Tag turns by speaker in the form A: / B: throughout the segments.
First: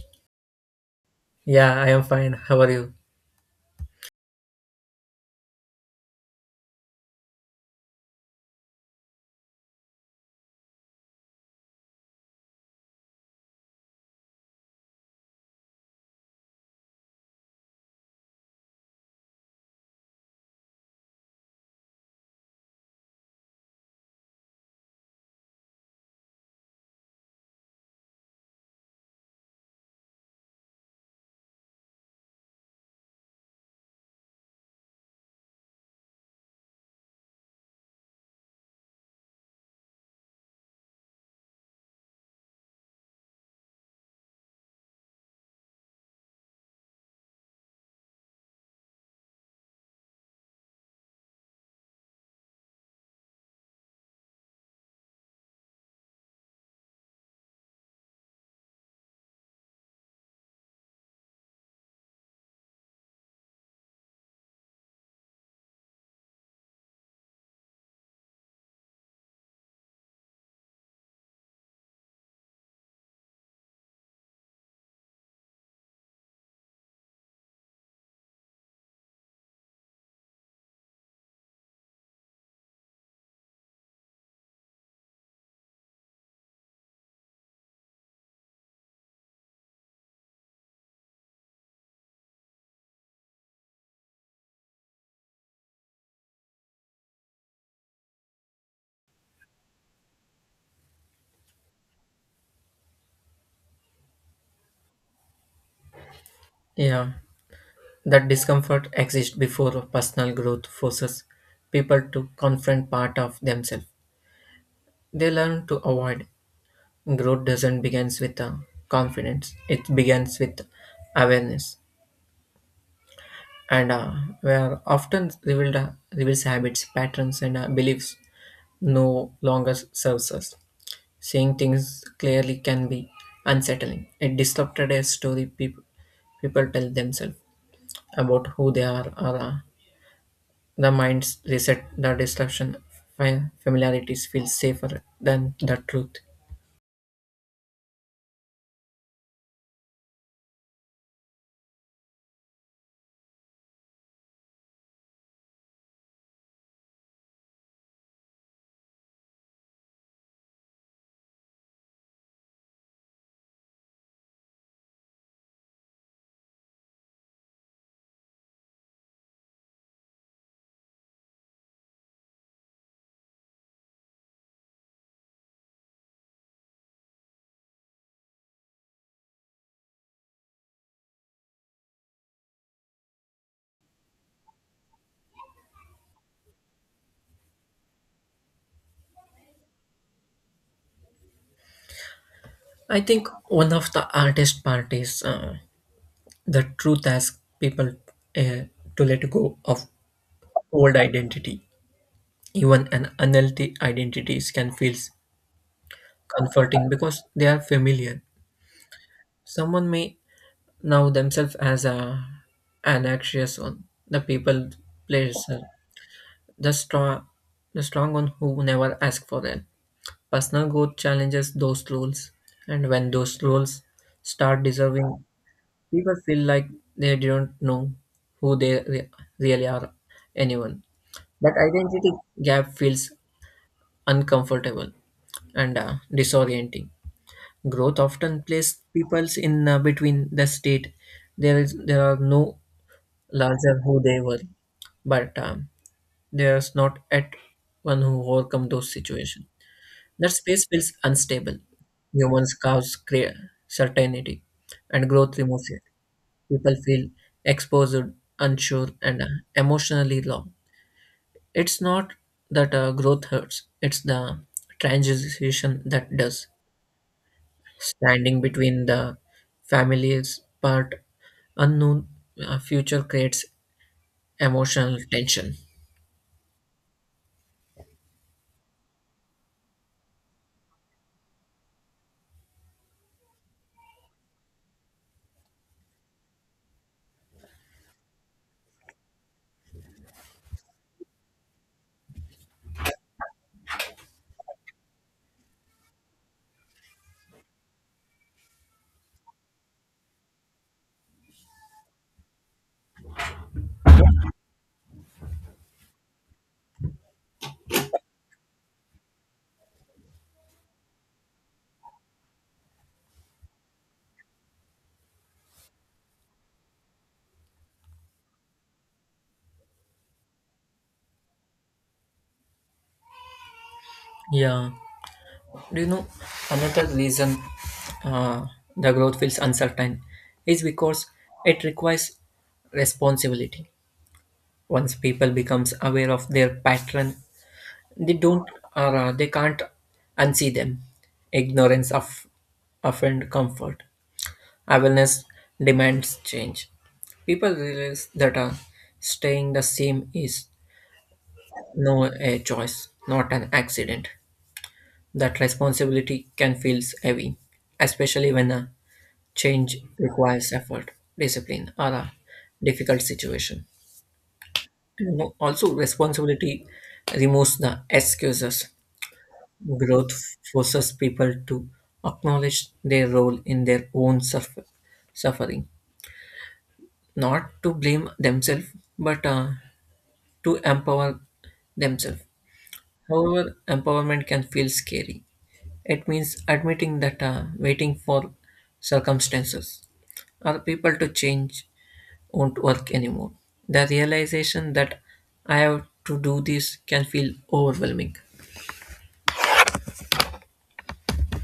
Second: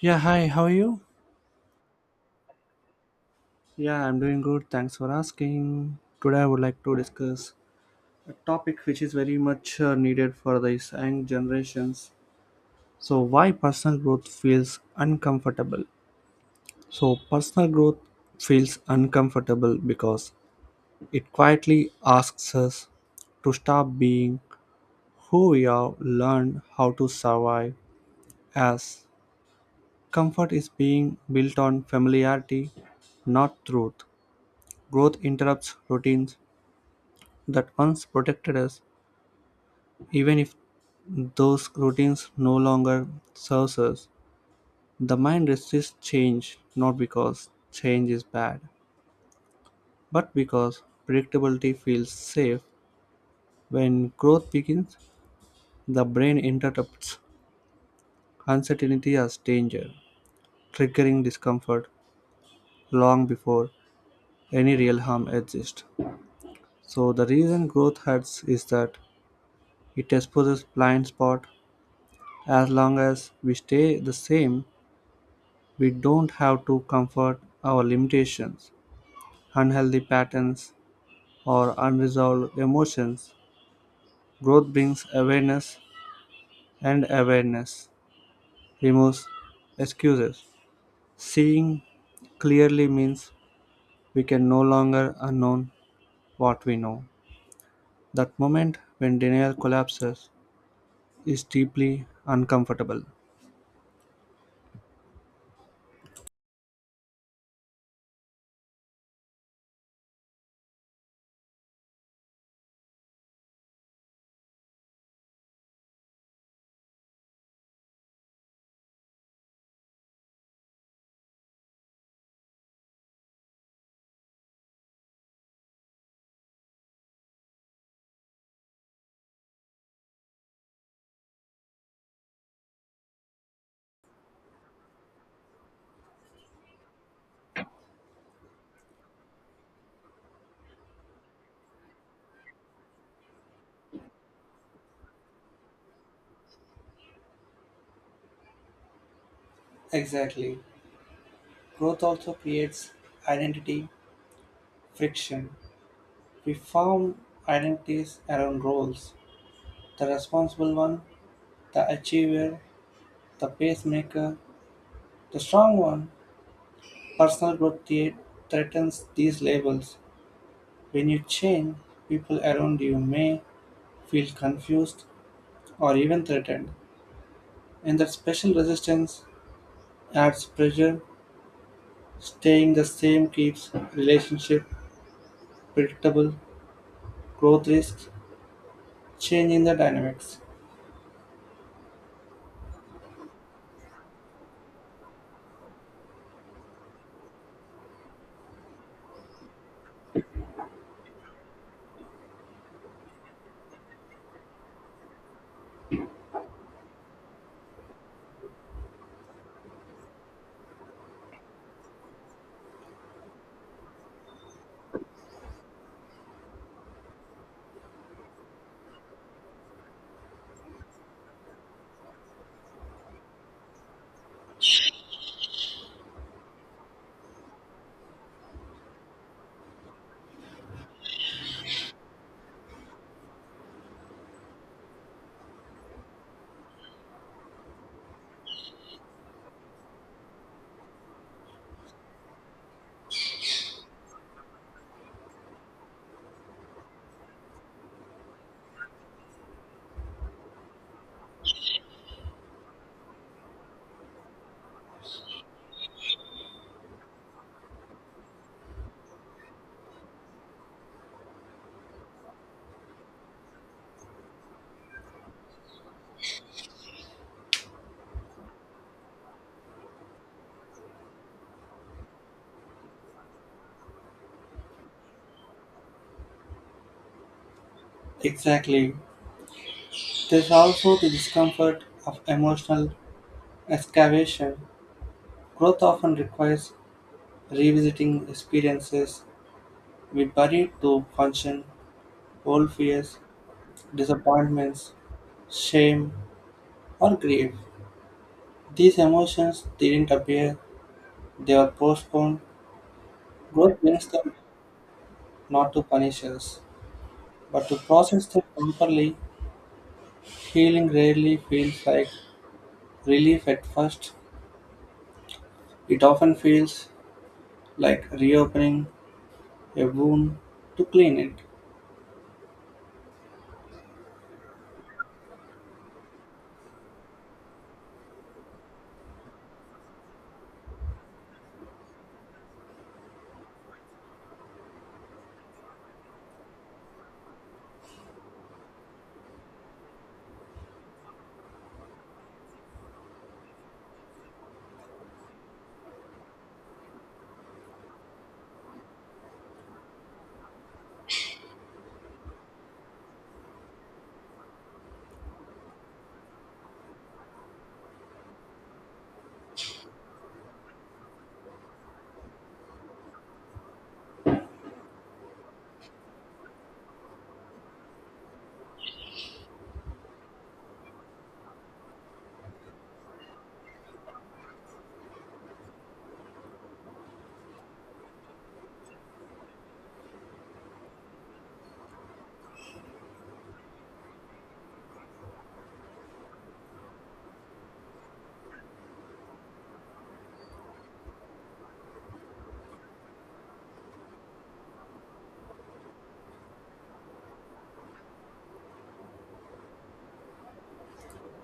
A: Yeah, hi, how are you?
B: Yeah, I am fine. How are you?
A: Yeah, I'm doing good. Thanks for asking. Today, I would like to discuss a topic which is very much needed for these young generations. So, why personal growth feels uncomfortable? So, personal growth feels uncomfortable because it quietly asks us to stop being who we have learned how to survive as comfort is being built on familiarity, not truth. Growth interrupts routines that once protected us, even if those routines no longer serves us. The mind resists change not because change is bad, but because predictability feels safe. When growth begins, the brain interprets uncertainty as danger, triggering discomfort long before any real harm exists. So the reason growth hurts is that it exposes blind spot as long as we stay the same. We don't have to comfort our limitations, unhealthy patterns, or unresolved emotions. Growth brings awareness, and awareness removes excuses. Seeing clearly means we can no longer unknown what we know. That moment when denial collapses is deeply uncomfortable.
B: Yeah, that discomfort exists before personal growth forces people to confront part of themselves. They learn to avoid. Growth doesn't begins with confidence. It begins with awareness, and we are often revealed reveals habits, patterns, and beliefs no longer serves us. Seeing things clearly can be unsettling. It disrupted a story people tell themselves about who they are or the mind's reset the destruction familiarities feel safer than the truth.
A: Exactly. Growth also creates identity friction. We form identities around roles, the responsible one, the achiever, the pacemaker, the strong one. Personal growth threatens these labels. When you change, people around you may feel confused or even threatened. And that special resistance adds pressure. Staying the same keeps relationship predictable, growth risks, change in the dynamics.
B: I think one of the hardest part is the truth asks people uh, to let go of old identity, even an unhealthy identities can feel comforting because they are familiar. Someone may know themselves as a an anxious one, the people pleaser, The strong, the strong one who never ask for help. Personal growth challenges those rules, and when those rules start deserving, people feel like they don't know who really are. Anyone that identity gap feels uncomfortable and disorienting. Growth often places people in between the state. There are no larger who they were, but there's not at one who overcome those situations. That space feels unstable. Humans cause certainty, and growth removes it. People feel exposed, unsure, and emotionally low. It's not that growth hurts, it's the transition that does. Standing between the family's part, unknown future creates emotional tension.
A: Exactly. There's also the discomfort of emotional excavation. Growth often requires revisiting experiences we buried to function, old fears, disappointments, shame, or grief. These emotions didn't appear, they were postponed. Growth brings them not to punish us, but to process them properly. Healing rarely feels like relief at first, it often feels like reopening a wound to clean it.
B: Yeah. Do you know another reason uh, the growth feels uncertain is because it requires responsibility. Once people becomes aware of their pattern, they don't or they can't unsee them. Ignorance of offend comfort. Awareness demands change. People realize that staying the same is no a choice, not an accident. That responsibility can feel heavy, especially when change requires effort, discipline, or a difficult situation. You know, also, responsibility removes the excuses. Growth forces people to acknowledge their role in their own suffering, not to blame themselves, but to empower themselves. However, empowerment can feel scary. It means admitting that waiting for circumstances or people to change won't work anymore. The realization that I have to do this can feel overwhelming.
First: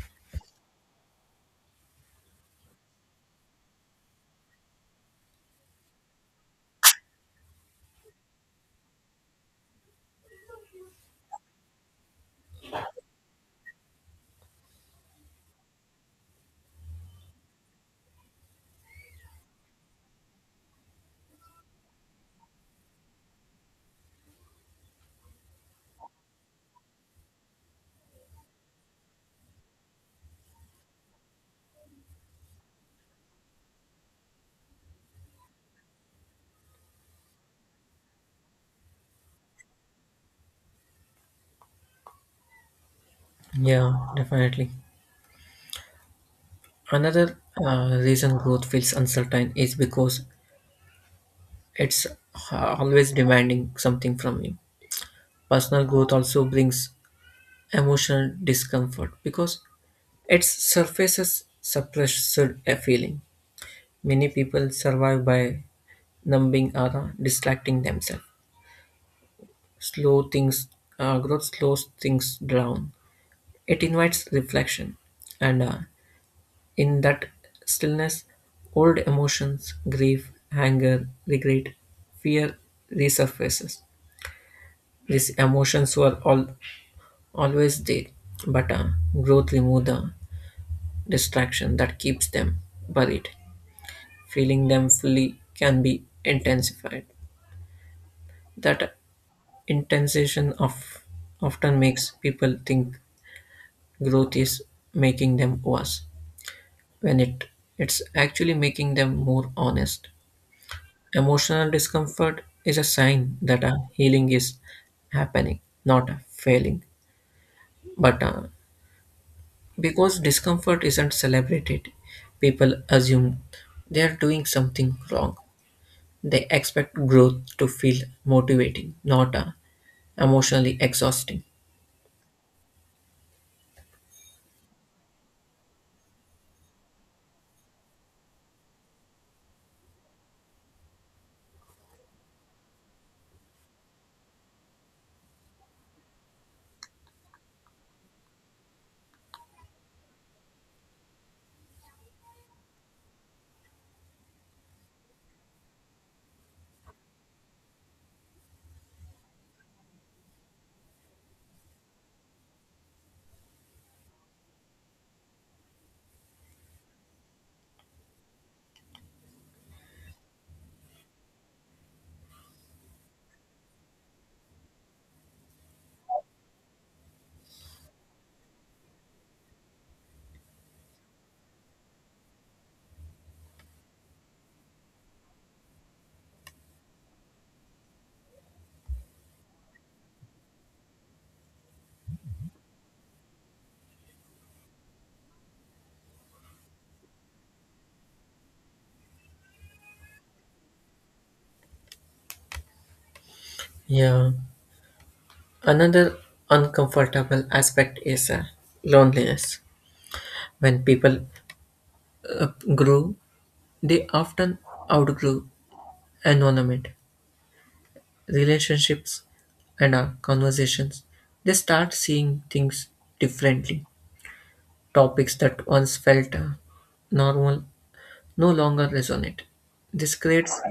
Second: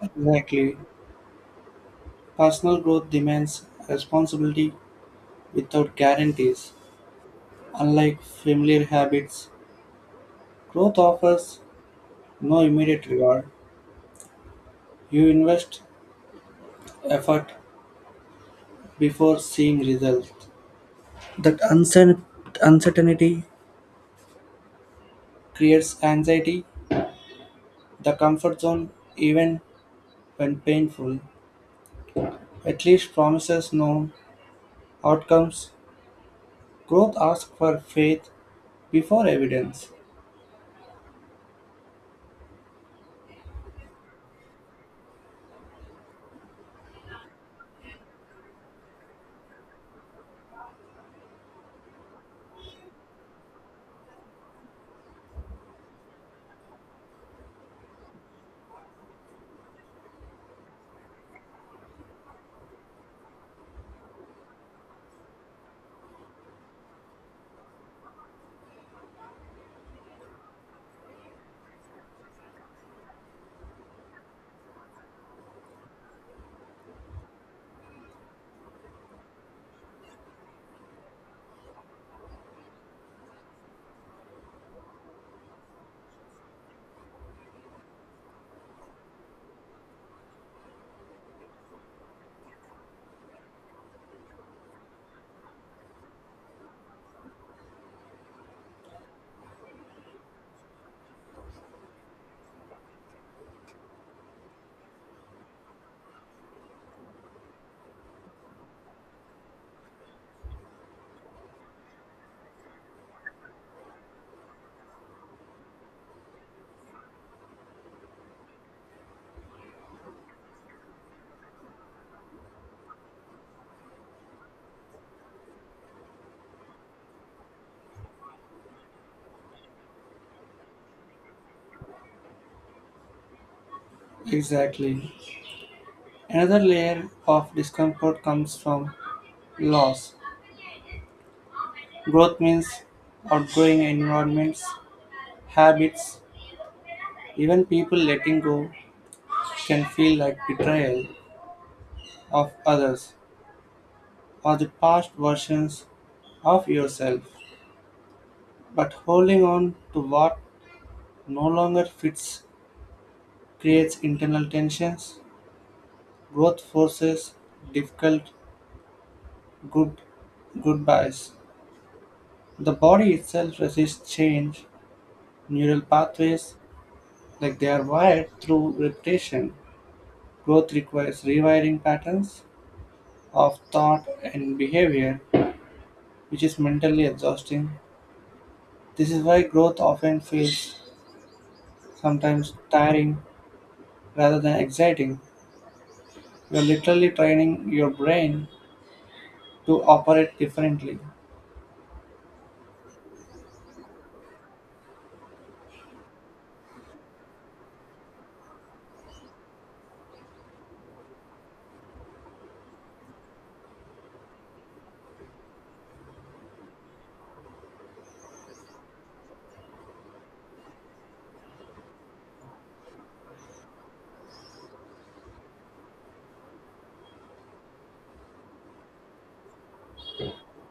A: Exactly. Personal growth demands responsibility without guarantees. Unlike familiar habits, growth offers no immediate reward. You invest effort before seeing results. That uncertainty creates anxiety. The comfort zone, even when painful, at least promises known outcomes. Growth asks for faith before evidence.
B: Yeah, definitely. Another reason growth feels uncertain is because it's always demanding something from you. Personal growth also brings emotional discomfort because it surfaces suppressed a feeling. Many people survive by numbing or distracting themselves. Slow things, growth slows things down. It invites reflection, and in that stillness, old emotions, grief, anger, regret, fear resurfaces. These emotions were all always there, but growth removes the distraction that keeps them buried. Feeling them fully can be intensified. That intensification of often makes people think growth is making them worse, when it's actually making them more honest. Emotional discomfort is a sign that a healing is happening, not a failing. But because discomfort isn't celebrated, people assume they are doing something wrong. They expect growth to feel motivating, not emotionally exhausting.
A: Exactly. Another layer of discomfort comes from loss. Growth means outgrowing environments, habits, even people. Letting go can feel like betrayal of others or the past versions of yourself. But holding on to what no longer fits creates internal tensions. Growth forces difficult good goodbyes. The body itself resists change. Neural pathways, like they are wired through repetition, growth requires rewiring patterns of thought and behavior, which is mentally exhausting. This is why growth often feels sometimes tiring rather than exciting. You're literally training your brain to operate differently.
B: Yeah. Another uncomfortable aspect is loneliness. When people uh, grow, they often outgrow environment, relationships, and our conversations. They start seeing things differently. Topics that once felt normal no longer resonate. This creates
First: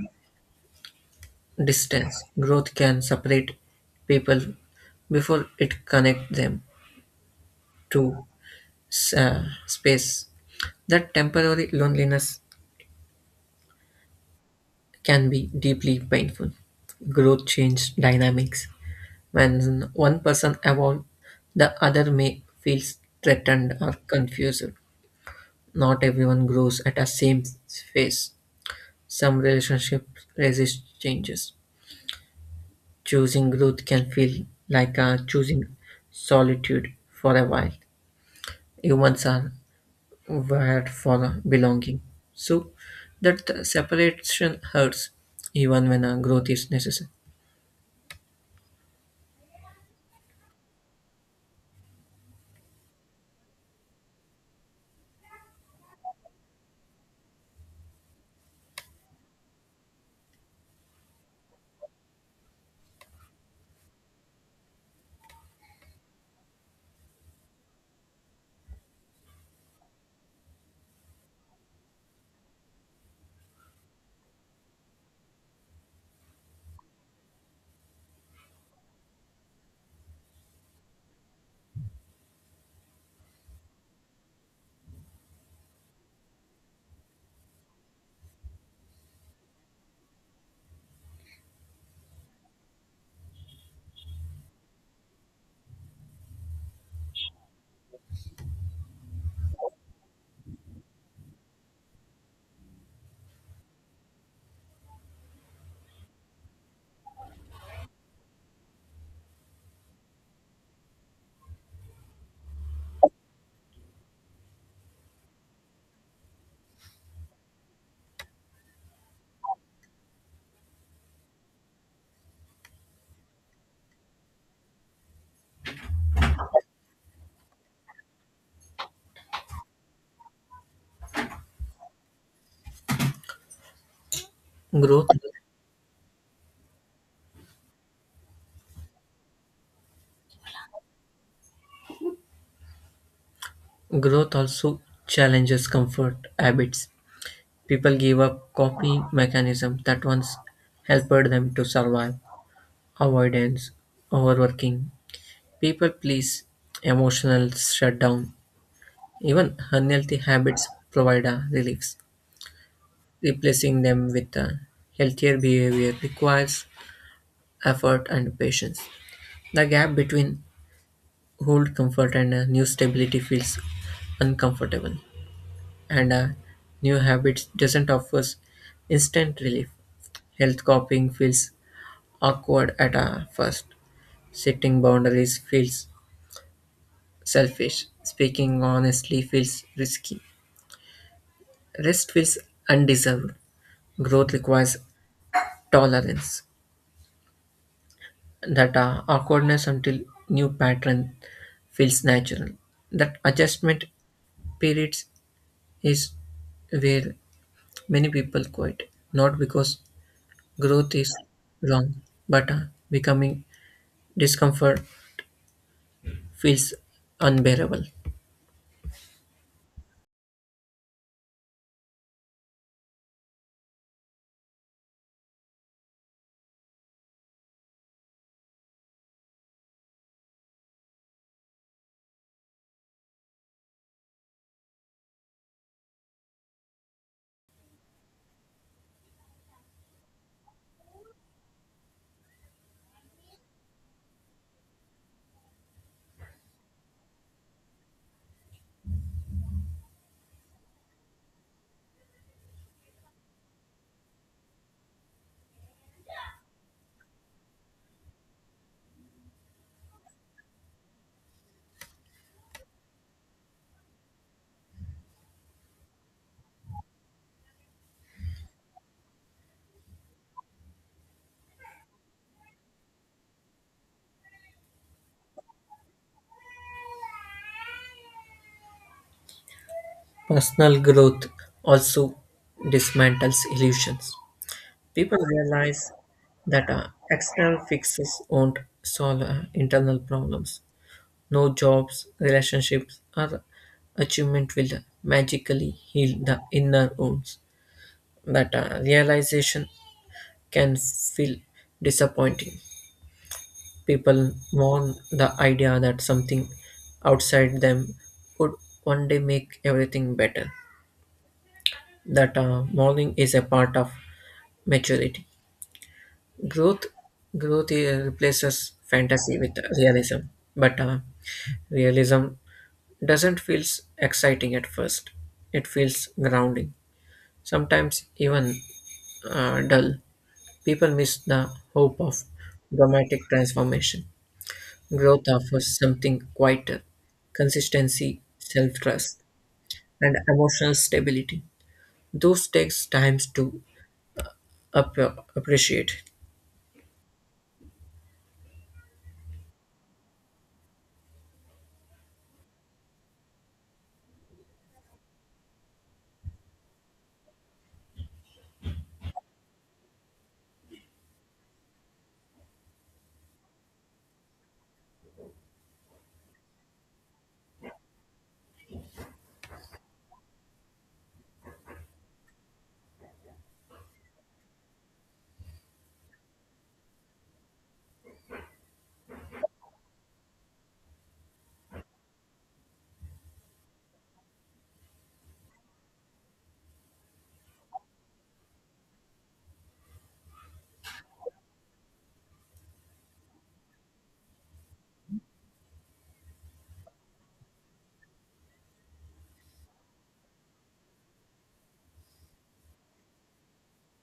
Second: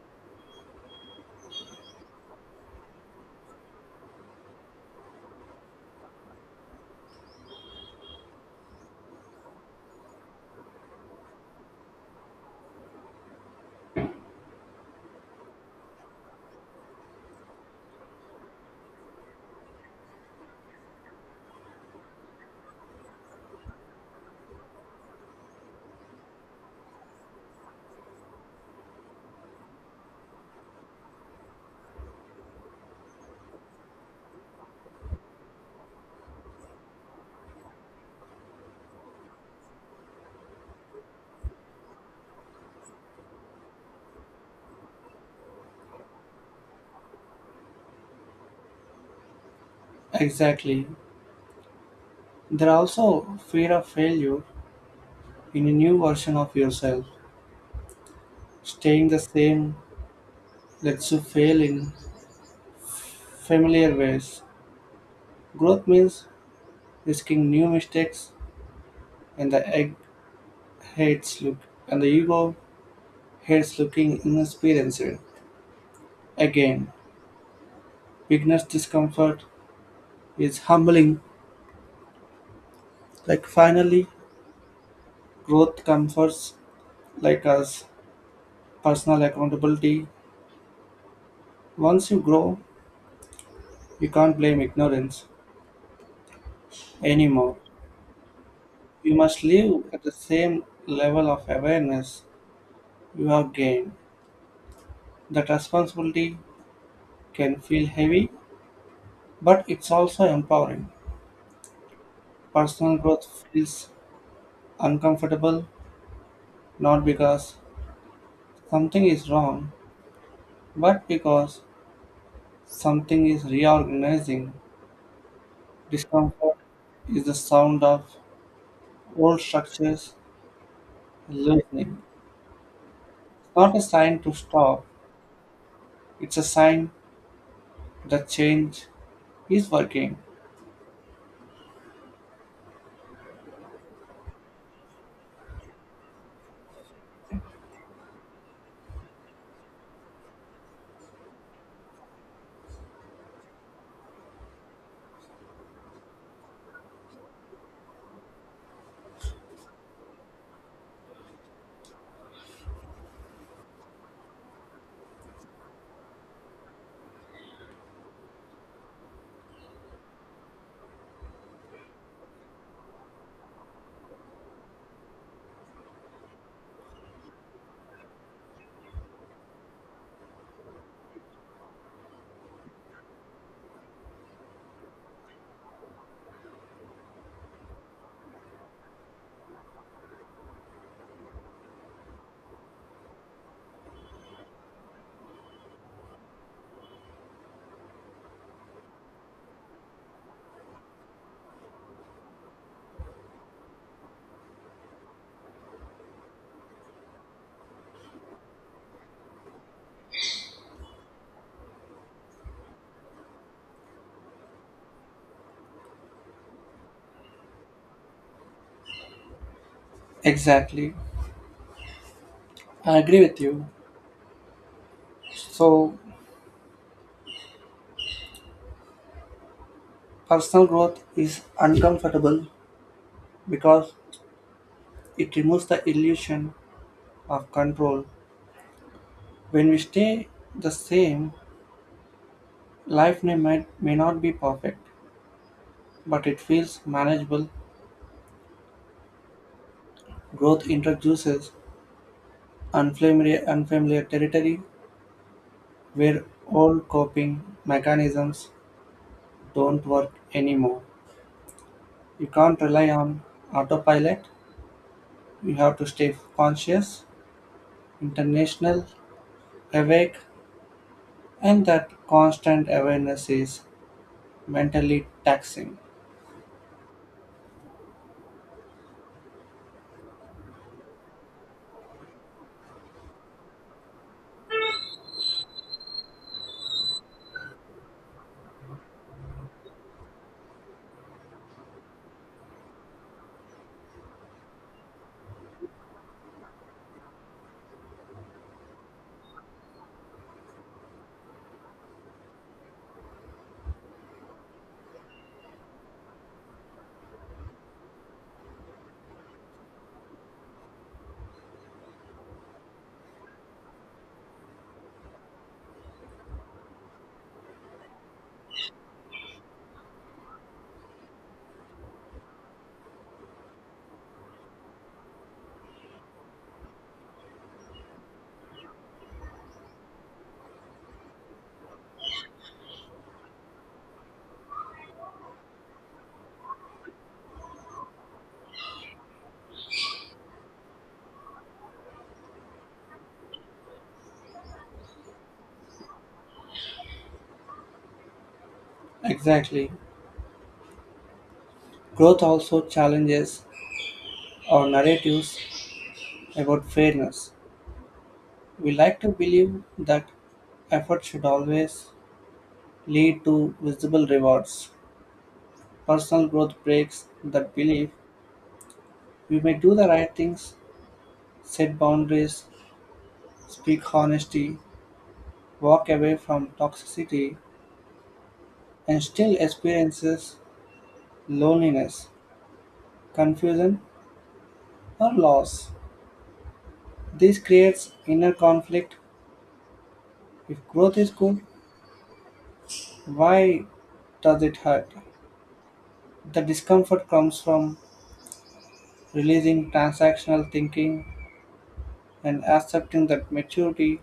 B: distance. Growth can separate people before it connects them to space. That temporary loneliness can be deeply painful. Growth changes dynamics. When one person evolves, the other may feel threatened or confused. Not everyone grows at the same phase. Some relationships resist changes. Choosing growth can feel like choosing solitude for a while. Humans are wired for belonging. So that separation hurts even when growth is necessary.
A: Exactly. There are also fear of failure in a new version of yourself. Staying the same lets you fail in familiar ways. Growth means risking new mistakes, and hates look, the ego hates looking inexperienced. Again, beginner's discomfort is humbling. Like finally, growth comforts like us personal accountability. Once you grow, you can't blame ignorance anymore. You must live at the same level of awareness you have gained. That responsibility can feel heavy, but it's also empowering. Personal growth feels uncomfortable not because something is wrong, but because something is reorganizing. Discomfort is the sound of old structures loosening. It's not a sign to stop,
B: Growth
A: it's a sign that change is working.
B: growth also challenges comfort habits. People gave up coping mechanisms that once helped them to survive: avoidance, overworking, people please, emotional shutdown. Even unhealthy habits provide a relief. Replacing them with a healthier behavior requires effort and patience. The gap between old comfort and a new stability feels uncomfortable, and a new habit doesn't offer instant relief. Health coping feels awkward at a first, setting boundaries feels selfish. Speaking honestly feels risky. Rest feels undeserved. Growth requires tolerance. That awkwardness until new pattern feels natural. That adjustment periods is where many people quit, not because growth is wrong, but becoming discomfort feels unbearable.
A: Exactly. I agree with you. So, personal growth is uncomfortable because it removes the illusion of control. When we stay the same, life may not be perfect, but it feels manageable. Growth introduces unfamiliar territory where old coping mechanisms don't work anymore. You can't rely on autopilot. You have to stay conscious, international, awake, and that constant awareness is mentally taxing.
B: Personal growth also dismantles illusions. People realize that external fixes won't solve internal problems. No jobs, relationships, or achievement will magically heal the inner wounds. That realization can feel disappointing. People mourn the idea that something outside them would one day make everything better. That mourning is a part of maturity. Growth, growth replaces fantasy with realism, but realism doesn't feel exciting at first. It feels grounding, sometimes even dull. People miss the hope of dramatic transformation. Growth offers something quieter, consistency, self-trust, and emotional stability. Those takes times to up- appreciate.
A: Exactly. Growth also challenges our narratives about fairness. We like to believe that effort should always lead to visible rewards. Personal growth breaks that belief. We may do the right things, set boundaries, speak honesty, walk away from toxicity and still experiences loneliness, confusion, or loss. This creates inner conflict. If growth is good, why does it hurt? The discomfort comes from releasing transactional thinking and accepting that maturity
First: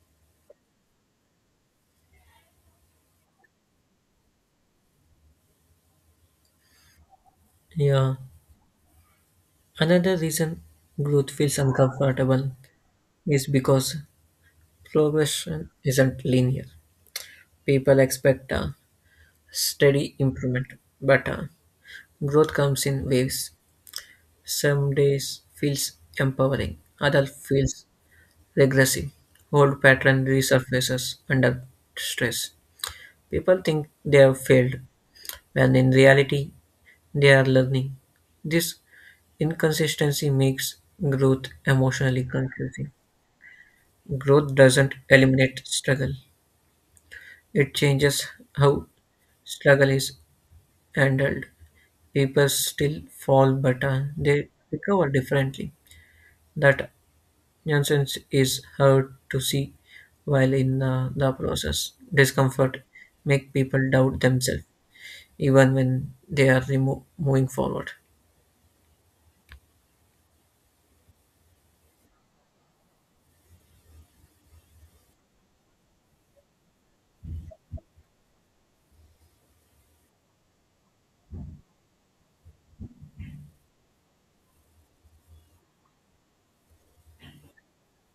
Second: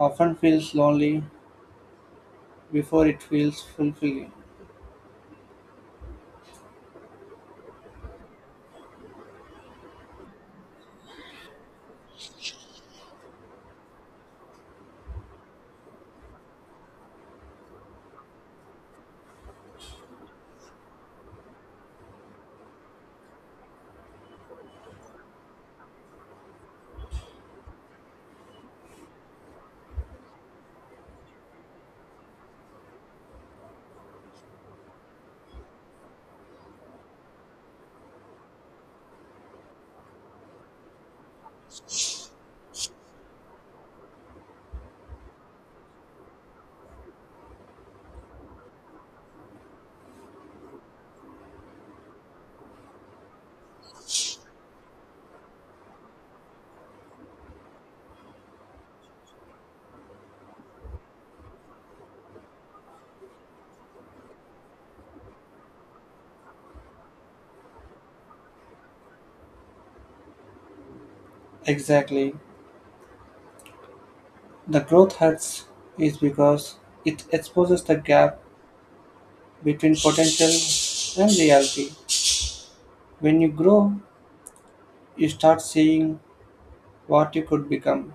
A: often feels lonely before it feels fulfilling.
B: Yeah, another reason growth feels uncomfortable is because progression isn't linear. People expect a steady improvement, but growth comes in waves. Some days feels empowering, other feels regressive. Old pattern resurfaces under stress. People think they have failed, when in reality they are learning. This inconsistency makes growth emotionally confusing. Growth doesn't eliminate struggle, it changes how struggle is handled. People still fall, but they recover differently. That nonsense is hard to see while in the process. Discomfort make people doubt themselves, even when they are moving forward.
A: Exactly. The growth hurts is because it exposes the gap between potential and reality. When you grow, you start seeing what you could become,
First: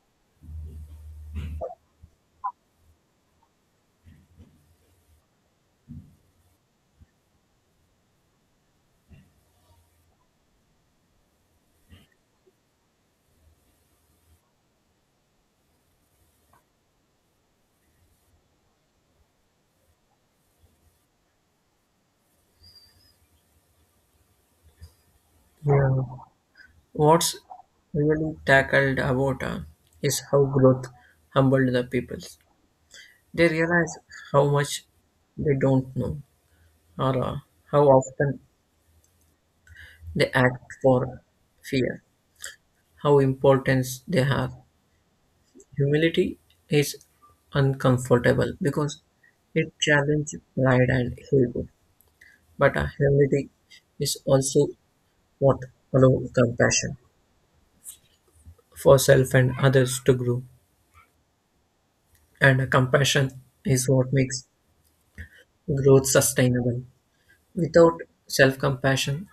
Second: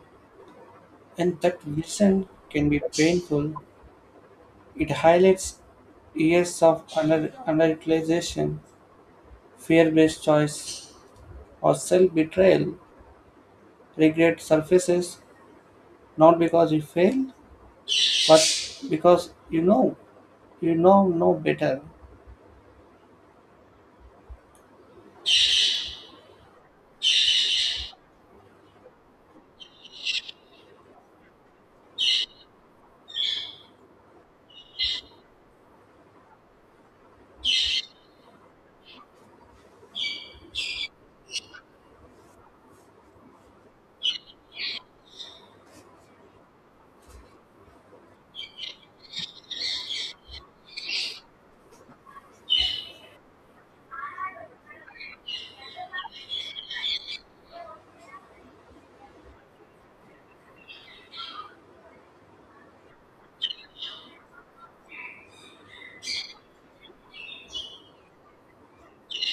A: and that vision can be painful. It highlights years of underutilization, fear-based choice, or self-betrayal. Regret surfaces not because you failed, but because you now know no better.
B: Yeah. What's really tackled about is how growth humbled the people. They realize how much they don't know or how often they act for fear, how important they have. Humility is uncomfortable because it challenges pride and ego. But humility is also what allows compassion for self and others to grow. And compassion is what makes growth sustainable. Without self compassion,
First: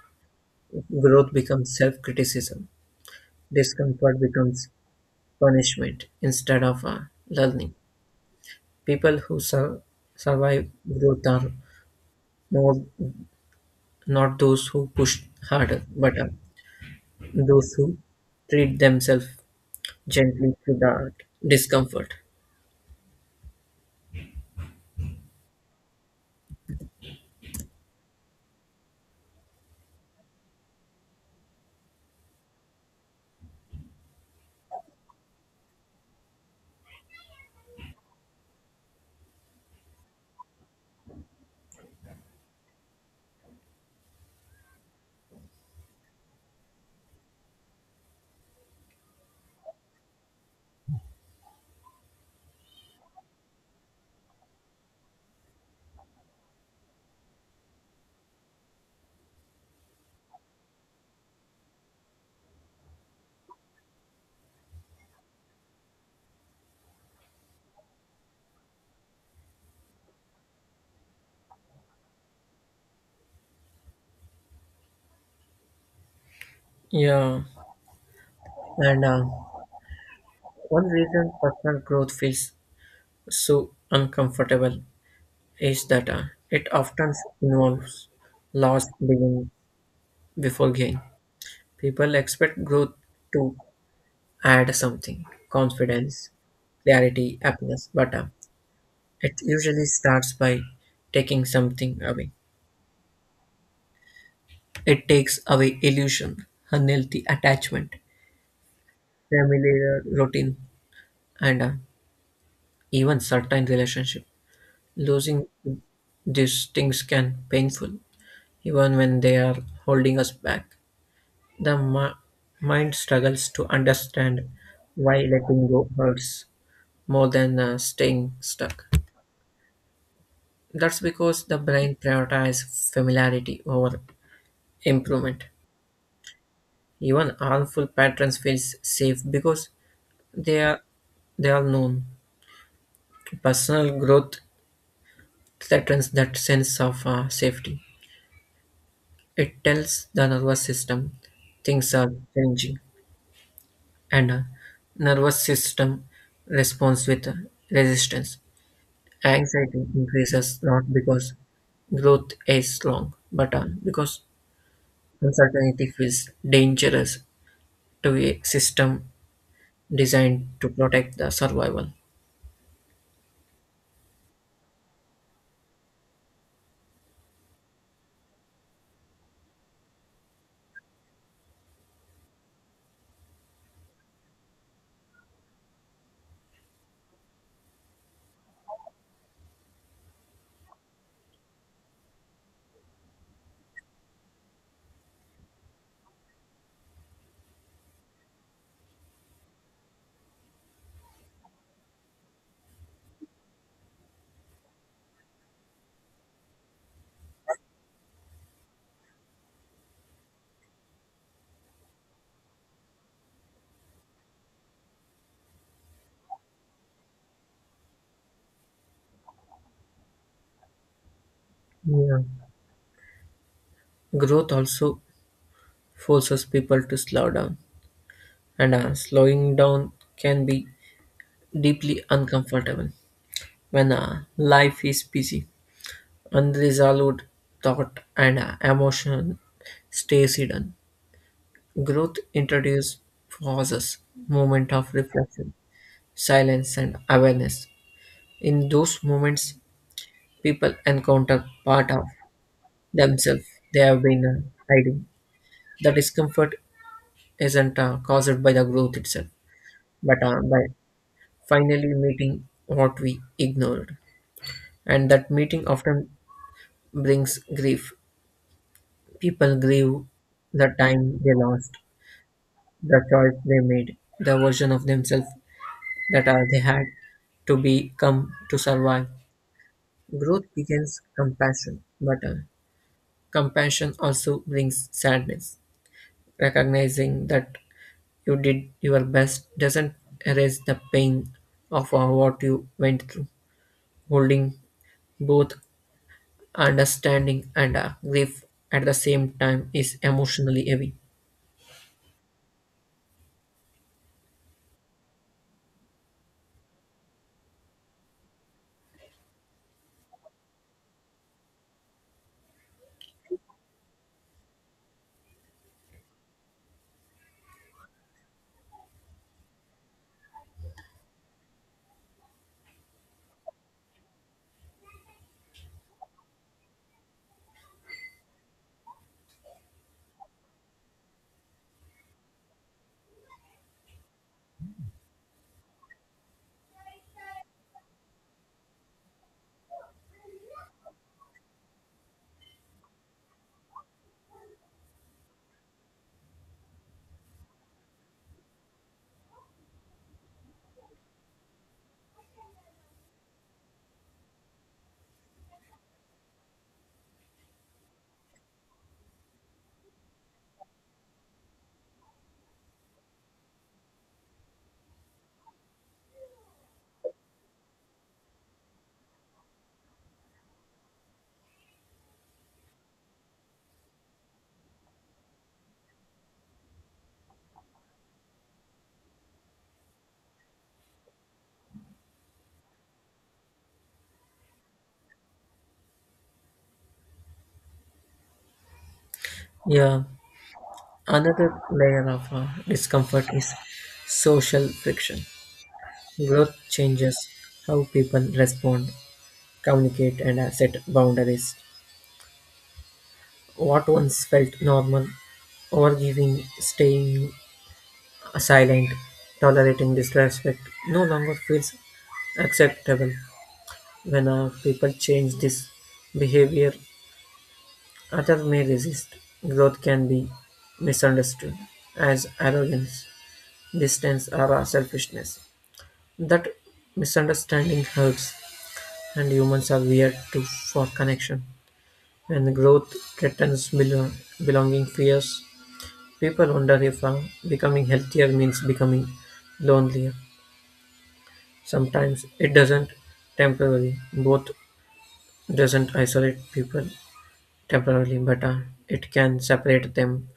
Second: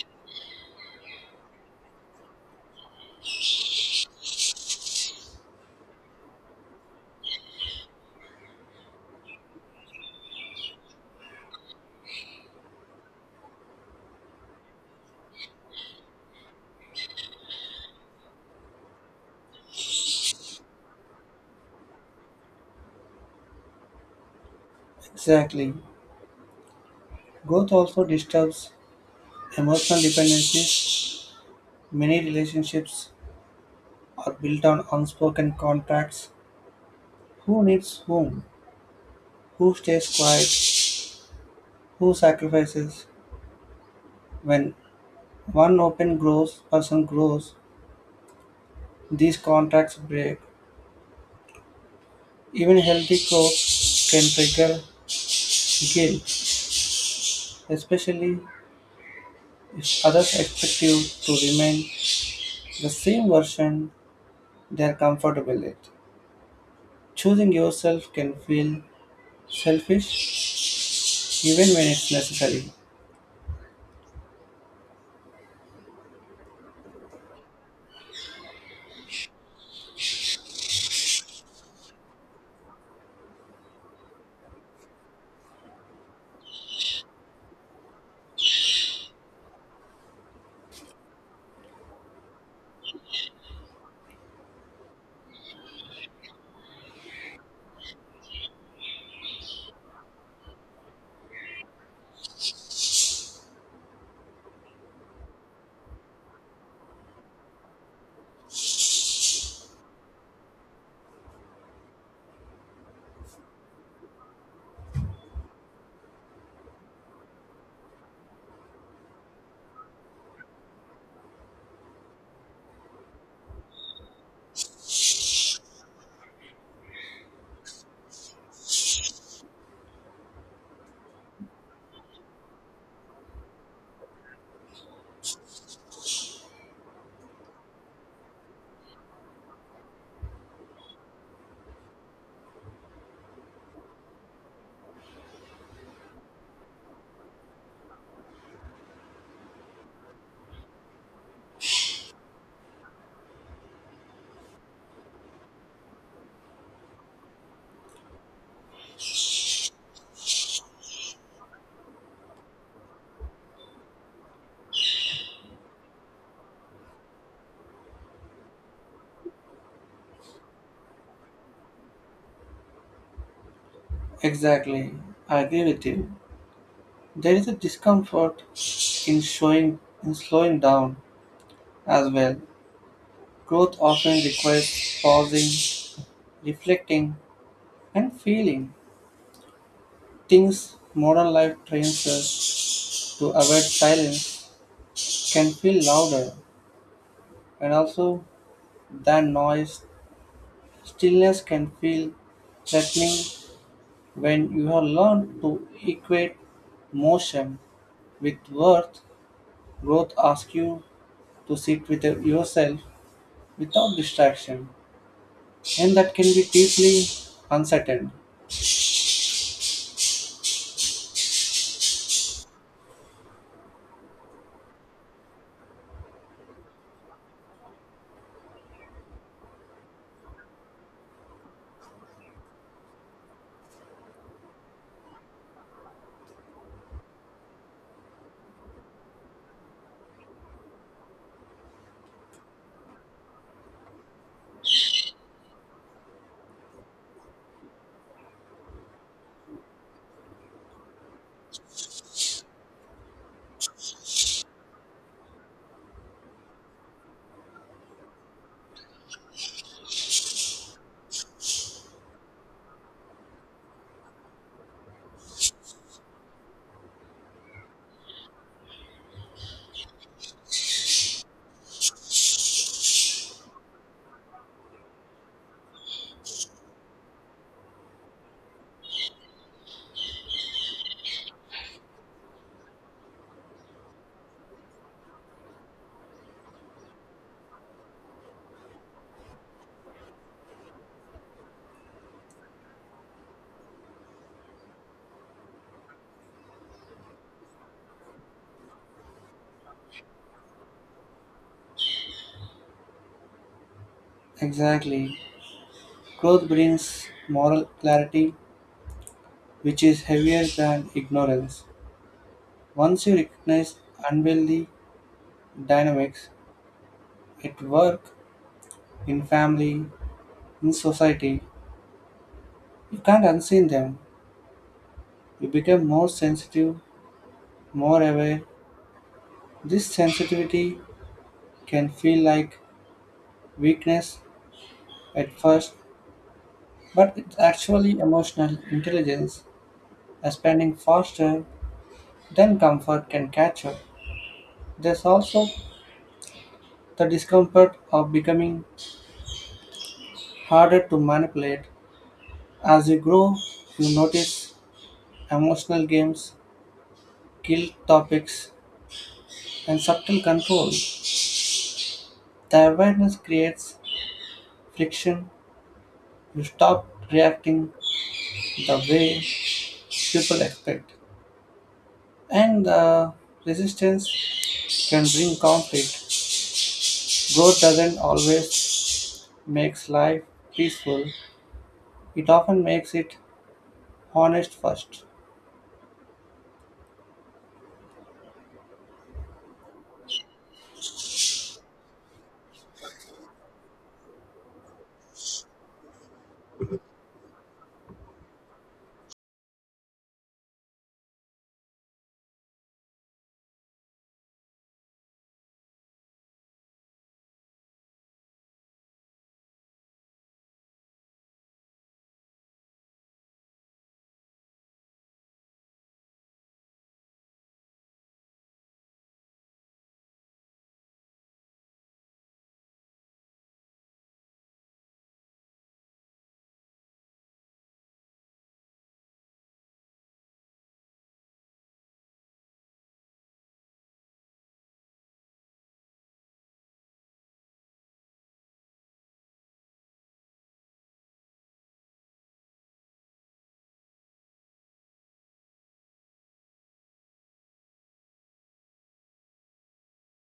B: growth becomes self criticism. Discomfort becomes punishment instead of a learning. People who survive growth are more not those who push harder, but are those who treat themselves gently to the discomfort.
A: Exactly. Growth also disturbs emotional dependencies. Many relationships are built on unspoken contracts. Who needs whom? Who stays quiet? Who sacrifices? When one open grows person grows, these contracts break. Even healthy growth can trigger guilt, especially if others expect you to remain the same version they are comfortable with. Choosing yourself can feel selfish even when it's necessary.
B: Yeah, and one reason personal growth feels so uncomfortable is that it often involves loss being before gain. People expect growth to add something confidence, clarity, happiness. But it usually starts by taking something away. It takes away illusion, unhealthy attachment, familiar routine, and even certain relationship. Losing these things can painful, even when they are holding us back. The mind struggles to understand why letting go hurts more than staying stuck. That's because the brain prioritizes familiarity over improvement. Even harmful patterns feel safe because they are they are known. Personal growth threatens that sense of safety. It tells the nervous system things are changing, and nervous system responds with resistance. Anxiety increases not because growth is wrong, but because uncertainty feels dangerous to a system designed to protect the survival.
A: Exactly. I agree with you. There is a discomfort in showing in slowing down as well. Growth often requires pausing, reflecting, and feeling. Things modern life trains us to avoid silence can feel louder, and also than noise. Stillness can feel threatening when you have learned to equate motion with worth. Growth asks you to sit with yourself without distraction, and that can be deeply uncertain.
B: Yeah. Growth also forces people to slow down, and slowing down can be deeply uncomfortable when life is busy, unresolved thought and emotion stays hidden. Growth introduces pauses, moment of reflection, silence, and awareness. In those moments, people encounter part of themselves they have been hiding. The discomfort isn't caused by the growth itself, but by finally meeting what we ignored. And that meeting often brings grief. People grieve the time they lost, the choice they made, the version of themselves that they had to become to survive. Growth begins compassion, but compassion also brings sadness. Recognizing that you did your best doesn't erase the pain of what you went through. Holding both understanding and grief at the same time is emotionally heavy.
A: Exactly. Growth brings moral clarity which is heavier than ignorance. Once you recognize unwieldy dynamics at work, in family, in society, you can't unseen them. You become more sensitive, more aware. This sensitivity can feel like weakness at first, but it's actually emotional intelligence expanding faster than comfort can catch up. There's also the discomfort of becoming harder to manipulate. As you grow, you notice emotional games, guilt topics, and subtle control. The awareness creates friction. You stop reacting the way people expect, and the resistance can bring conflict. Growth doesn't always makes life peaceful. It often makes it honest first.
B: Yeah, another layer of discomfort is social friction. Growth changes how people respond, communicate, and set boundaries. What once felt normal, overgiving, staying silent, tolerating disrespect, no longer feels acceptable. When people change this behavior, others may resist. Growth can be misunderstood as arrogance, distance, or selfishness. That misunderstanding hurts, and humans are weird to, for connection. When growth threatens belonging fears, people wonder if becoming healthier means becoming lonelier. Sometimes it doesn't temporarily, both doesn't isolate people temporarily but better, it can separate them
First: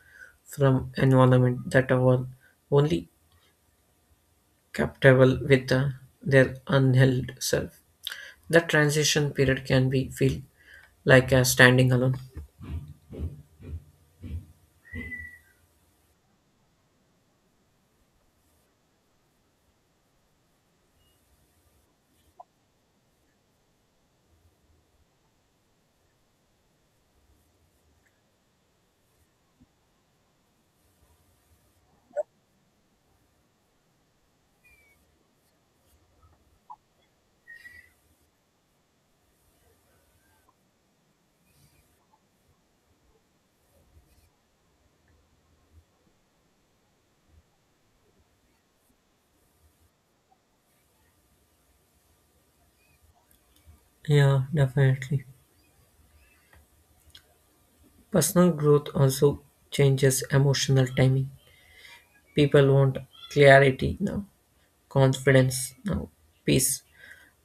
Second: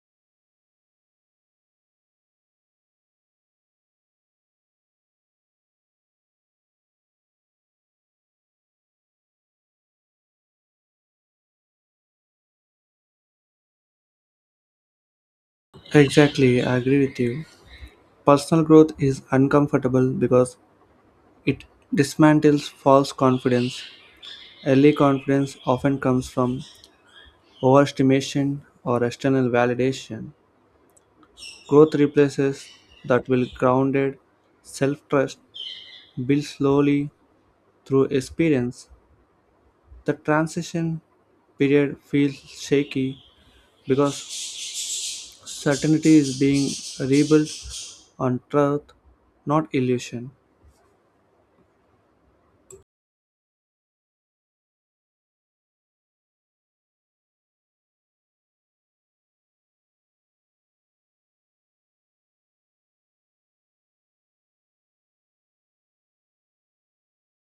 B: from environment that are only compatible with their unheld self. That transition period can be feel like a standing alone.
A: Exactly, I agree with you. Personal growth is uncomfortable because it dismantles false confidence. Early confidence often comes from overstimulation or external validation. Growth replaces that will grounded self-trust built slowly through experience. The transition period feels shaky because certainty is being rebuilt on truth, not illusion.
B: Yeah, definitely. Personal growth also changes emotional timing. People want clarity now, confidence now, peace.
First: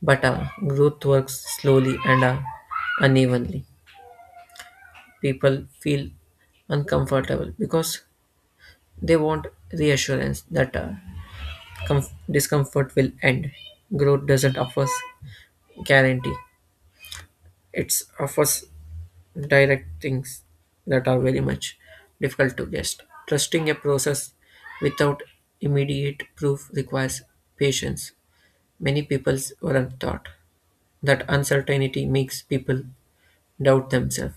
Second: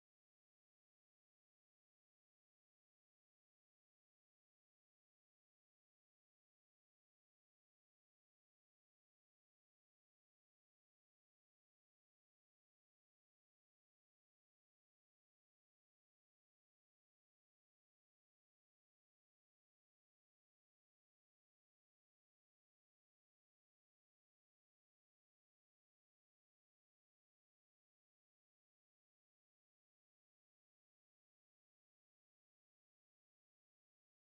B: But growth works slowly and unevenly. People feel uncomfortable because they want reassurance that discomfort will end. Growth doesn't offer guarantee. It offers direct things that are very much difficult to guess. Trusting a process without immediate proof requires patience. Many people weren't taught that uncertainty makes people doubt themselves.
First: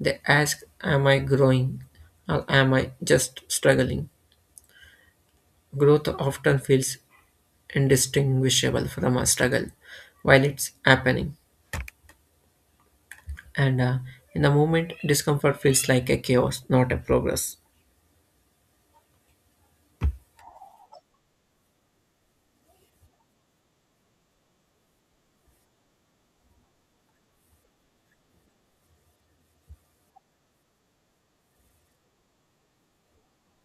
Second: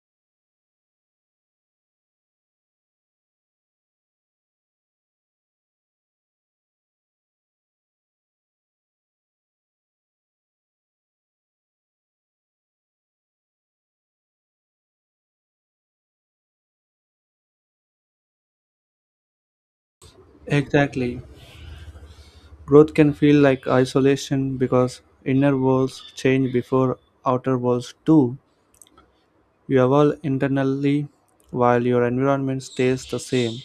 B: They ask, "Am I growing or am I just struggling?" Growth often feels indistinguishable from a struggle while it's happening. And in the moment, discomfort feels like a chaos, not a progress.
A: Exactly. Growth can feel like isolation because inner walls change before outer walls do. You evolve internally while your environment stays the same.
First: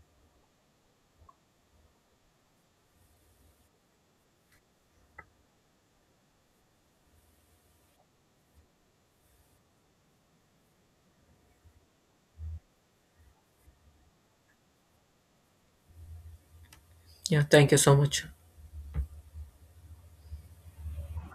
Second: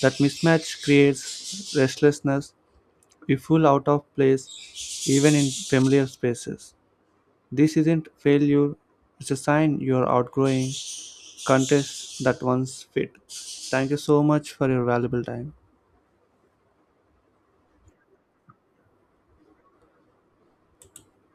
A: That mismatch creates restlessness. We feel out of place even in familiar spaces. This isn't failure, it's a sign you are outgrowing contests that once fit. Thank you so much for your valuable time.
B: Yeah, thank you so much.